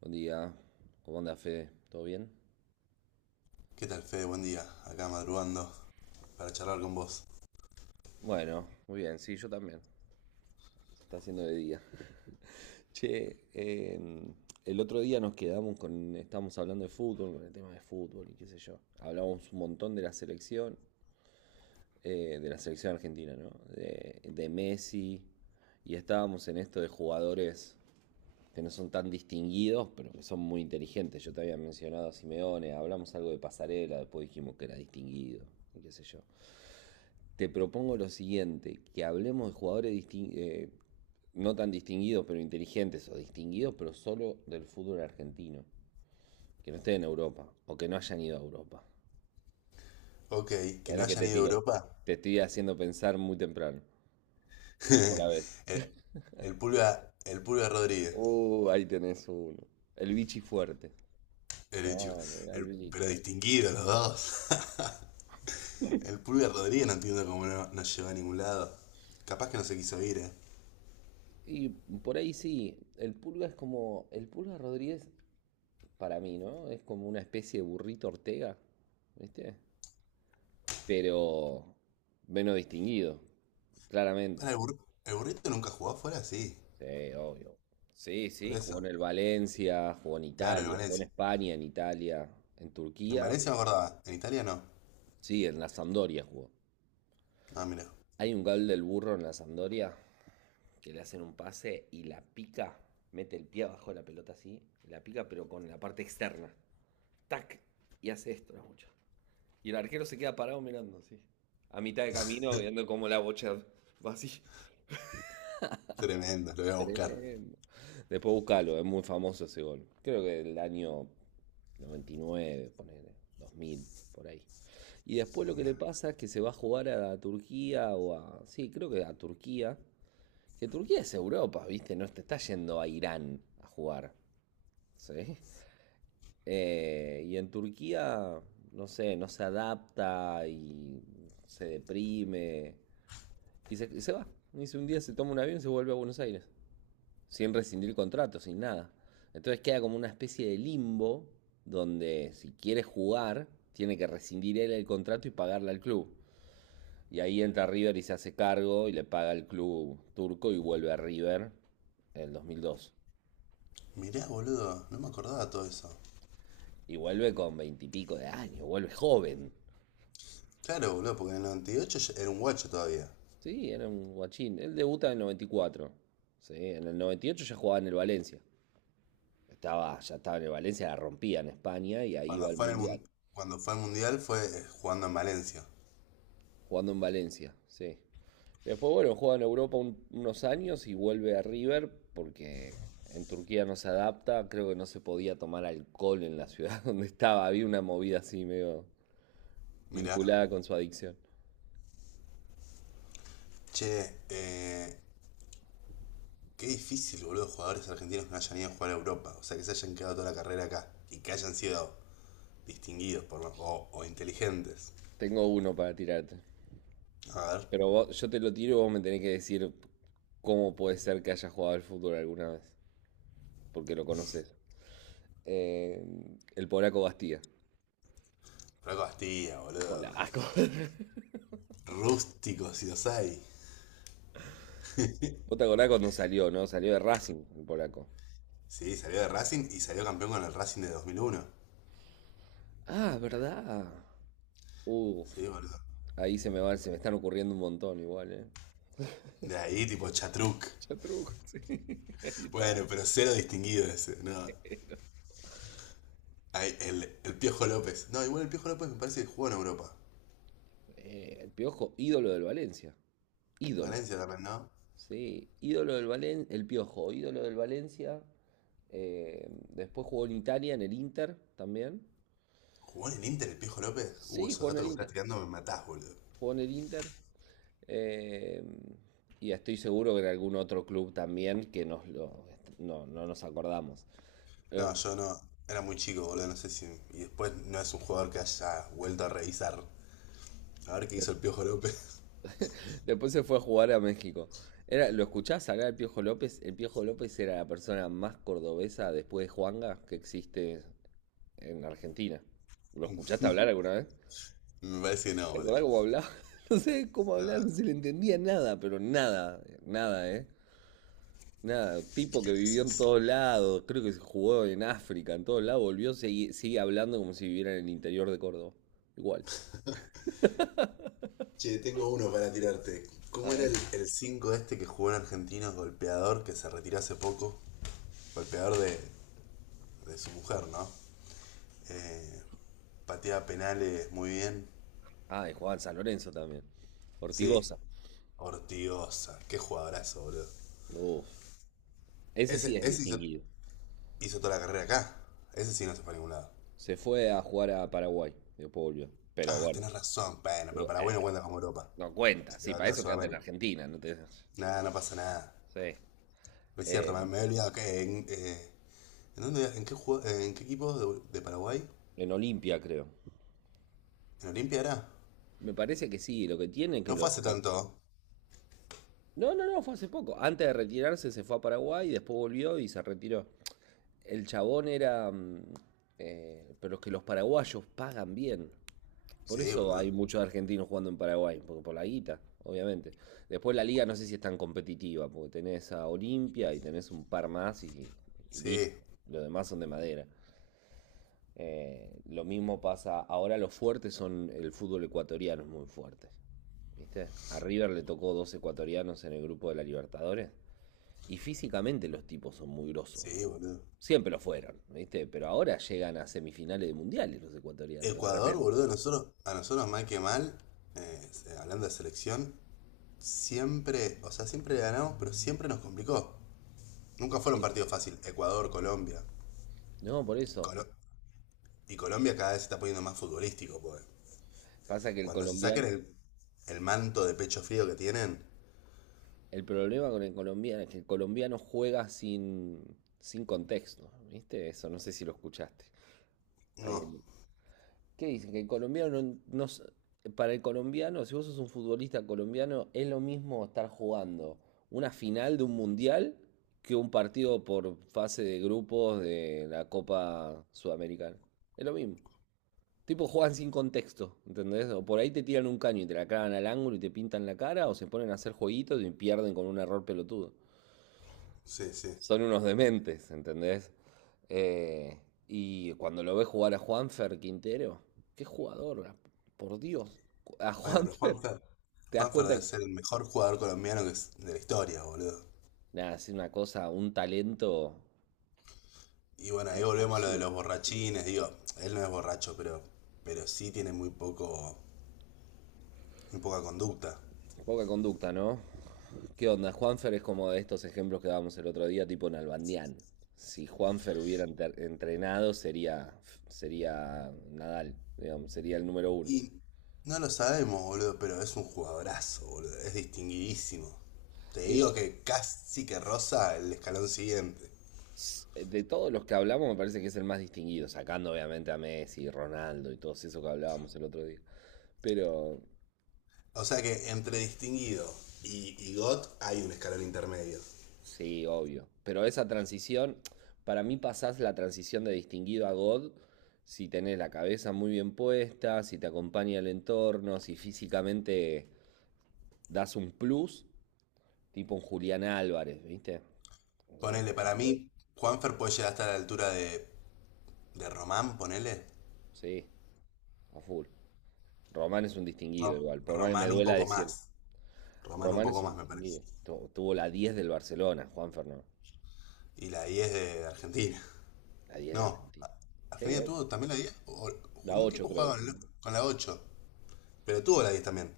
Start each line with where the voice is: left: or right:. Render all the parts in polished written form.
right: Buen día. ¿Cómo anda, Fede? ¿Todo bien?
left: ¿Qué tal, Fede? Buen día. Acá madrugando para charlar con vos.
right: Bueno, muy bien, sí, yo también. Se está haciendo de día. Che, el otro día nos quedamos con. Estábamos hablando de fútbol, con el tema de fútbol y qué sé yo. Hablábamos un montón de la selección argentina, ¿no? De Messi. Y estábamos en esto de jugadores que no son tan distinguidos, pero que son muy inteligentes. Yo te había mencionado a Simeone, hablamos algo de pasarela, después dijimos que era distinguido, y qué sé yo. Te propongo lo siguiente, que hablemos de jugadores no tan distinguidos, pero inteligentes, o distinguidos, pero solo del fútbol argentino, que no estén en Europa, o que no hayan ido a Europa.
left: Ok, que
right: Mirá
left: no
right: la que
left: hayan
right: te
left: ido a
right: tiro.
left: Europa.
right: Te estoy haciendo pensar muy temprano. ¿Cómo la ves?
left: El, el Pulga Rodríguez.
right: Ahí tenés uno. El bichi fuerte.
left: El bicho.
right: No, mirá el bichi.
left: Pero distinguido los dos. El Pulga Rodríguez no entiendo cómo no llegó a ningún lado. Capaz que no se quiso ir.
right: Y por ahí sí, el Pulga es como, el Pulga Rodríguez, para mí, ¿no? Es como una especie de burrito Ortega, ¿viste? Pero menos distinguido, claramente.
left: Para el burrito nunca jugó afuera, sí.
right: Sí, obvio. Sí,
left: Por
right: sí,
left: eso.
right: jugó en el Valencia, jugó en
left: Claro, en
right: Italia, jugó en
left: Valencia.
right: España, en Italia, en
left: En
right: Turquía.
left: Valencia me acordaba. En Italia no.
right: Sí, en la Sampdoria jugó.
left: Ah, mira.
right: Hay un gol del burro en la Sampdoria que le hacen un pase y la pica, mete el pie abajo de la pelota así, la pica pero con la parte externa. Tac, y hace esto, la bocha. Y el arquero se queda parado mirando así. A mitad de camino, viendo cómo la bocha va así.
left: Tremendo, lo voy a buscar.
right: Tremendo. Después buscalo, es muy famoso ese gol. Creo que del año 99, ponele, 2000, por ahí. Y después lo que le
left: Mirá,
right: pasa es que se va a jugar a Turquía o a... Sí, creo que a Turquía. Que Turquía es Europa, ¿viste? No te está yendo a Irán a jugar. ¿Sí? Y en Turquía, no sé, no se adapta y se deprime. Y se va. Un día se toma un avión y se vuelve a Buenos Aires sin rescindir contrato, sin nada. Entonces queda como una especie de limbo donde si quiere jugar, tiene que rescindir él el contrato y pagarle al club. Y ahí entra River y se hace cargo y le paga al club turco y vuelve a River en el 2002.
left: Mirá, boludo. No me acordaba todo eso.
right: Y vuelve con veintipico de años, vuelve joven.
left: Claro, boludo, porque en el 98 ya era un guacho todavía.
right: Sí, era un guachín. Él debuta en el 94. Sí, en el 98 ya jugaba en el Valencia. Estaba, ya estaba en el Valencia, la rompía en España y ahí iba
left: Cuando
right: al
left: fue, en el,
right: Mundial.
left: mun- cuando fue al mundial fue jugando en Valencia.
right: Jugando en Valencia, sí. Después, bueno, juega en Europa unos años y vuelve a River porque en Turquía no se adapta. Creo que no se podía tomar alcohol en la ciudad donde estaba. Había una movida así medio
left: Mirá.
right: vinculada con su adicción.
left: Che, eh, Qué difícil, boludo, jugadores argentinos que no hayan ido a jugar a Europa. O sea, que se hayan quedado toda la carrera acá. Y que hayan sido distinguidos o inteligentes.
right: Tengo uno para tirarte.
left: A ver.
right: Pero yo te lo tiro y vos me tenés que decir cómo puede ser que haya jugado al fútbol alguna vez. Porque lo conoces. Eh, el polaco Bastía.
left: Franco Bastilla,
right: El
left: boludo.
right: polaco.
left: Rústico, si los hay.
right: Vos te acordás cuando salió, ¿no? Salió de Racing, el polaco.
left: Sí, salió de Racing y salió campeón con el Racing de 2001.
right: Ah, ¿verdad? Uh,
left: Sí, boludo.
right: Ahí se me va, se me están ocurriendo un montón igual, ¿eh?
left: De ahí, tipo Chatruc.
right: Chatruco, sí. Ahí está.
left: Bueno, pero cero distinguido ese, no. Ay, el Piojo López. No, igual el Piojo López me parece que jugó en Europa.
right: El Piojo, ídolo del Valencia. Ídolo.
left: Valencia también, ¿no?
right: Sí, ídolo del Valencia. El Piojo, ídolo del Valencia. Después jugó en Italia, en el Inter también.
left: ¿Jugó en el Inter el Piojo López?
right: Sí,
left: Esos
right: jugó en
left: datos que
right: el
left: me estás
right: Inter.
left: tirando me matás, boludo.
right: Jugó en el Inter. Eh, y estoy seguro que en algún otro club también que nos lo- no, no nos acordamos. Eh,
left: No, yo no. Era muy chico, boludo, no sé si... Y después no es un jugador que haya vuelto a revisar. A ver qué hizo el Piojo López.
right: Después se fue a jugar a México. Era, ¿lo escuchás hablar del Piojo López? El Piojo López era la persona más cordobesa después de Juanga que existe en Argentina. ¿Lo escuchaste hablar alguna vez?
left: Me parece que no,
right: ¿Te
left: boludo.
right: acordás cómo hablaba? No sé cómo
left: No,
right: hablar, no se le entendía nada, pero nada, nada, ¿eh? Nada, tipo
left: qué
right: que vivió en
left: gracioso.
right: todos lados, creo que se jugó en África, en todos lados, volvió, sigue, sigue hablando como si viviera en el interior de Córdoba. Igual.
left: Che, tengo uno para tirarte.
right: A
left: ¿Cómo era el,
right: ver.
left: el 5 este que jugó en Argentinos, golpeador, que se retiró hace poco? Golpeador de su mujer, ¿no? Eh, Pateaba penales muy bien.
right: Ah, y jugaba en San Lorenzo también.
left: Sí,
right: Ortigosa.
left: Ortigosa, qué jugadorazo, boludo.
right: Uf, ese sí
left: Ese,
right: es
left: ese hizo,
right: distinguido.
left: hizo toda la carrera acá. Ese sí no se fue a ningún lado.
right: Se fue a jugar a Paraguay y después volvió. Pero
left: Ah,
right: bueno,
left: tenés razón, bueno, pero Paraguay
right: "Eh,
left: no cuenta como Europa.
right: no cuenta.
left: Se quedó
right: Sí, para
left: acá en
right: eso quédate en
left: Sudamérica.
right: Argentina. No te...
left: Nada, no pasa nada.
right: Sí.
left: No es cierto, me,
right: Eh,
left: me he olvidado que ¿en, dónde, en, qué jugó- en qué equipo de Paraguay?
right: en Olimpia, creo.
left: ¿En Olimpia era?
right: Me parece que sí, lo que tiene es que
left: No fue
right: los...
left: hace tanto.
right: No, no, no, fue hace poco. Antes de retirarse se fue a Paraguay y después volvió y se retiró. El chabón era... mm, pero es que los paraguayos pagan bien. Por
left: Sí,
right: eso hay
left: boludo.
right: muchos argentinos jugando en Paraguay, porque por la guita, obviamente. Después la liga no sé si es tan competitiva, porque tenés a Olimpia y tenés un par más y
left: Sí,
right: listo. Los demás son de madera. Lo mismo pasa, ahora los fuertes son el fútbol ecuatoriano, es muy fuerte. ¿Viste? A River le tocó dos ecuatorianos en el grupo de la Libertadores. Y físicamente los tipos son muy grosos,
left: sí,
right: boludo.
left: boludo.
right: Siempre lo fueron, ¿viste? Pero ahora llegan a semifinales de mundiales los ecuatorianos, de
left: Ecuador,
right: repente.
left: boludo, a nosotros mal que mal, eh, hablando de selección, siempre, o sea, siempre le ganamos, pero siempre nos complicó. Nunca fueron
right: Sí.
left: partidos fáciles. Ecuador, Colombia.
right: No, por eso.
left: Colo- y Colombia cada vez se está poniendo más futbolístico, pues.
right: Pasa que el
left: Cuando se saquen
right: colombiano,
left: el manto de pecho frío que tienen.
right: el problema con el colombiano es que el colombiano juega sin, sin contexto, ¿viste? Eso no sé si lo escuchaste. Ahí
left: No,
right: el- ¿Qué dicen? Que el colombiano no, no s- para el colombiano, si vos sos un futbolista colombiano, es lo mismo estar jugando una final de un mundial que un partido por fase de grupos de la Copa Sudamericana. Es lo mismo. Tipo juegan sin contexto, ¿entendés? O por ahí te tiran un caño y te la clavan al ángulo y te pintan la cara, o se ponen a hacer jueguitos y pierden con un error pelotudo.
left: sí, sí.
right: Son unos dementes, ¿entendés? Eh, y cuando lo ves jugar a Juanfer Quintero, qué jugador, por Dios, a
left: Bueno, pero
right: Juanfer,
left: Juanfer.
right: te das
left: Juanfer
right: cuenta
left: debe
right: que
left: ser el mejor jugador colombiano de la historia, boludo.
right: nada, es una cosa, un talento
left: Y bueno, ahí volvemos a lo de
right: absurdo.
left: los borrachines. Digo, él no es borracho, pero sí tiene muy poca conducta.
right: Poca conducta, ¿no? ¿Qué onda? Juanfer es como de estos ejemplos que dábamos el otro día, tipo Nalbandián. Si Juanfer hubiera entrenado, sería Nadal, digamos, sería el número uno.
left: Y no lo sabemos, boludo, pero es un jugadorazo, boludo. Es distinguidísimo. Te
right: Y
left: digo que casi que rosa el escalón siguiente.
right: de todos los que hablamos, me parece que es el más distinguido, sacando obviamente a Messi, Ronaldo y todos esos que hablábamos el otro día. Pero
left: O sea que entre distinguido y god hay un escalón intermedio.
right: sí, obvio. Pero esa transición, para mí pasás la transición de distinguido a God si tenés la cabeza muy bien puesta, si te acompaña el entorno, si físicamente das un plus, tipo un Julián Álvarez, ¿viste? O sea, los
left: Ponele, para
right: jugadores,
left: mí, Juanfer puede llegar hasta la altura de Román, ponele.
right: sí, a full. Román es un distinguido igual, por más que me
left: Román un
right: duela
left: poco
right: decirlo.
left: más. Román un
right: Román es
left: poco
right: un
left: más, me parece.
right: distinguido. Tuvo la 10 del Barcelona, Juan Fernando.
left: Y la 10 de Argentina.
right: La 10 de
left: No,
right: Argentina. Sí,
left: Argentina
right: obvio.
left: tuvo también la diez.
right: La
left: Un
right: 8
left: tipo
right: creo
left: jugaba
right: que.
left: con la 8, pero tuvo la 10 también.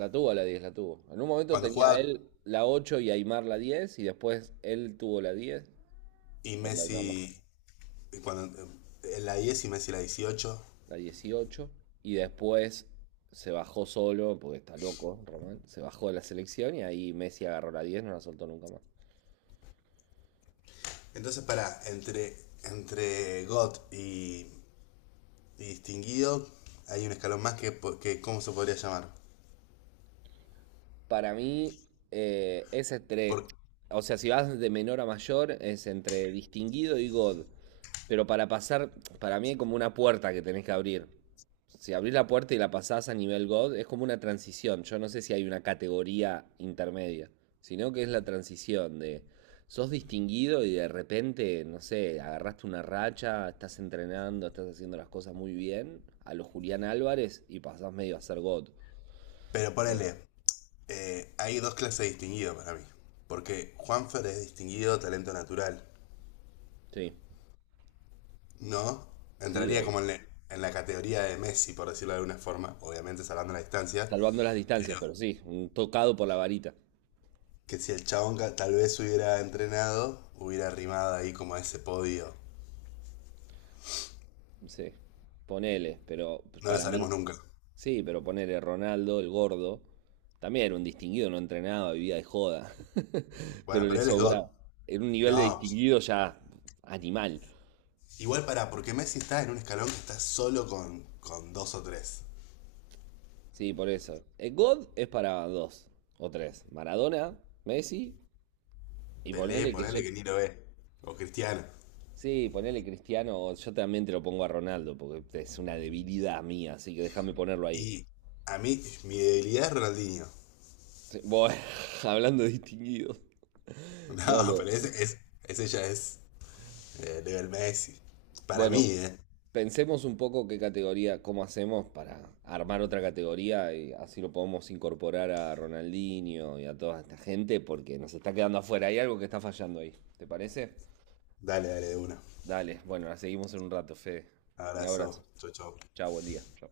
right: La tuvo la 10 la tuvo. En un momento
left: Cuando
right: tenía
left: jugaba
right: él la 8 y Aymar la 10 y después él tuvo la 10
left: y
right: cuando Aymar no fue,
left: Messi, cuando en la 10 y Messi la 18.
right: la 18 y después se bajó solo, porque está loco, Román, se bajó de la selección y ahí Messi agarró la 10 no la soltó nunca más.
left: Entonces, entre GOT y distinguido, hay un escalón más que ¿cómo se podría llamar?
right: Para mí es
left: Por,
right: entre, o sea, si vas de menor a mayor, es entre distinguido y God. Pero para pasar, para mí es como una puerta que tenés que abrir. Si abrís la puerta y la pasás a nivel God, es como una transición. Yo no sé si hay una categoría intermedia, sino que es la transición de sos distinguido y de repente, no sé, agarraste una racha, estás entrenando, estás haciendo las cosas muy bien, a lo Julián Álvarez y pasás medio a ser God.
left: pero
right: Eh,
left: ponele, hay dos clases de distinguido para mí. Porque Juanfer es distinguido talento natural,
right: sí,
left: ¿no?
right: sí,
left: Entraría
right: obvio.
left: como en la categoría de Messi, por decirlo de alguna forma, obviamente salvando la distancia,
right: Salvando las distancias,
left: pero
right: pero sí, un tocado por la varita.
left: que si el chabón tal vez hubiera entrenado, hubiera rimado ahí como a ese podio.
right: Sí, ponele, pero pues,
left: No lo
right: para
left: sabremos
right: mí,
left: nunca.
right: sí, pero ponele Ronaldo, el gordo, también era un distinguido, no entrenaba, vivía de joda,
left: Bueno,
right: pero le
left: pero él es God.
right: sobraba. Era un nivel de
left: No. Pues,
right: distinguido ya animal.
left: igual, porque Messi está en un escalón que está solo con dos o tres.
right: Sí, por eso. El God es para dos o tres. Maradona, Messi, y
left: Pelé,
right: ponele que yo.
left: ponele que ni lo ve. O Cristiano.
right: Sí, ponele Cristiano, o yo también te lo pongo a Ronaldo, porque es una debilidad mía, así que déjame ponerlo ahí.
left: Y a mí, mi debilidad es Ronaldinho.
right: Sí, bueno, hablando de distinguidos. No,
left: No, pero ese ya es level Messi. Para mí,
right: bueno,
left: eh.
right: pensemos un poco qué categoría, cómo hacemos para armar otra categoría y así lo podemos incorporar a Ronaldinho y a toda esta gente porque nos está quedando afuera. Hay algo que está fallando ahí, ¿te parece?
left: Dale, dale, de una.
right: Dale, bueno, la seguimos en un rato, Fede. Un
left: Abrazo.
right: abrazo.
left: Chau, chau.
right: Chao, buen día. Chao.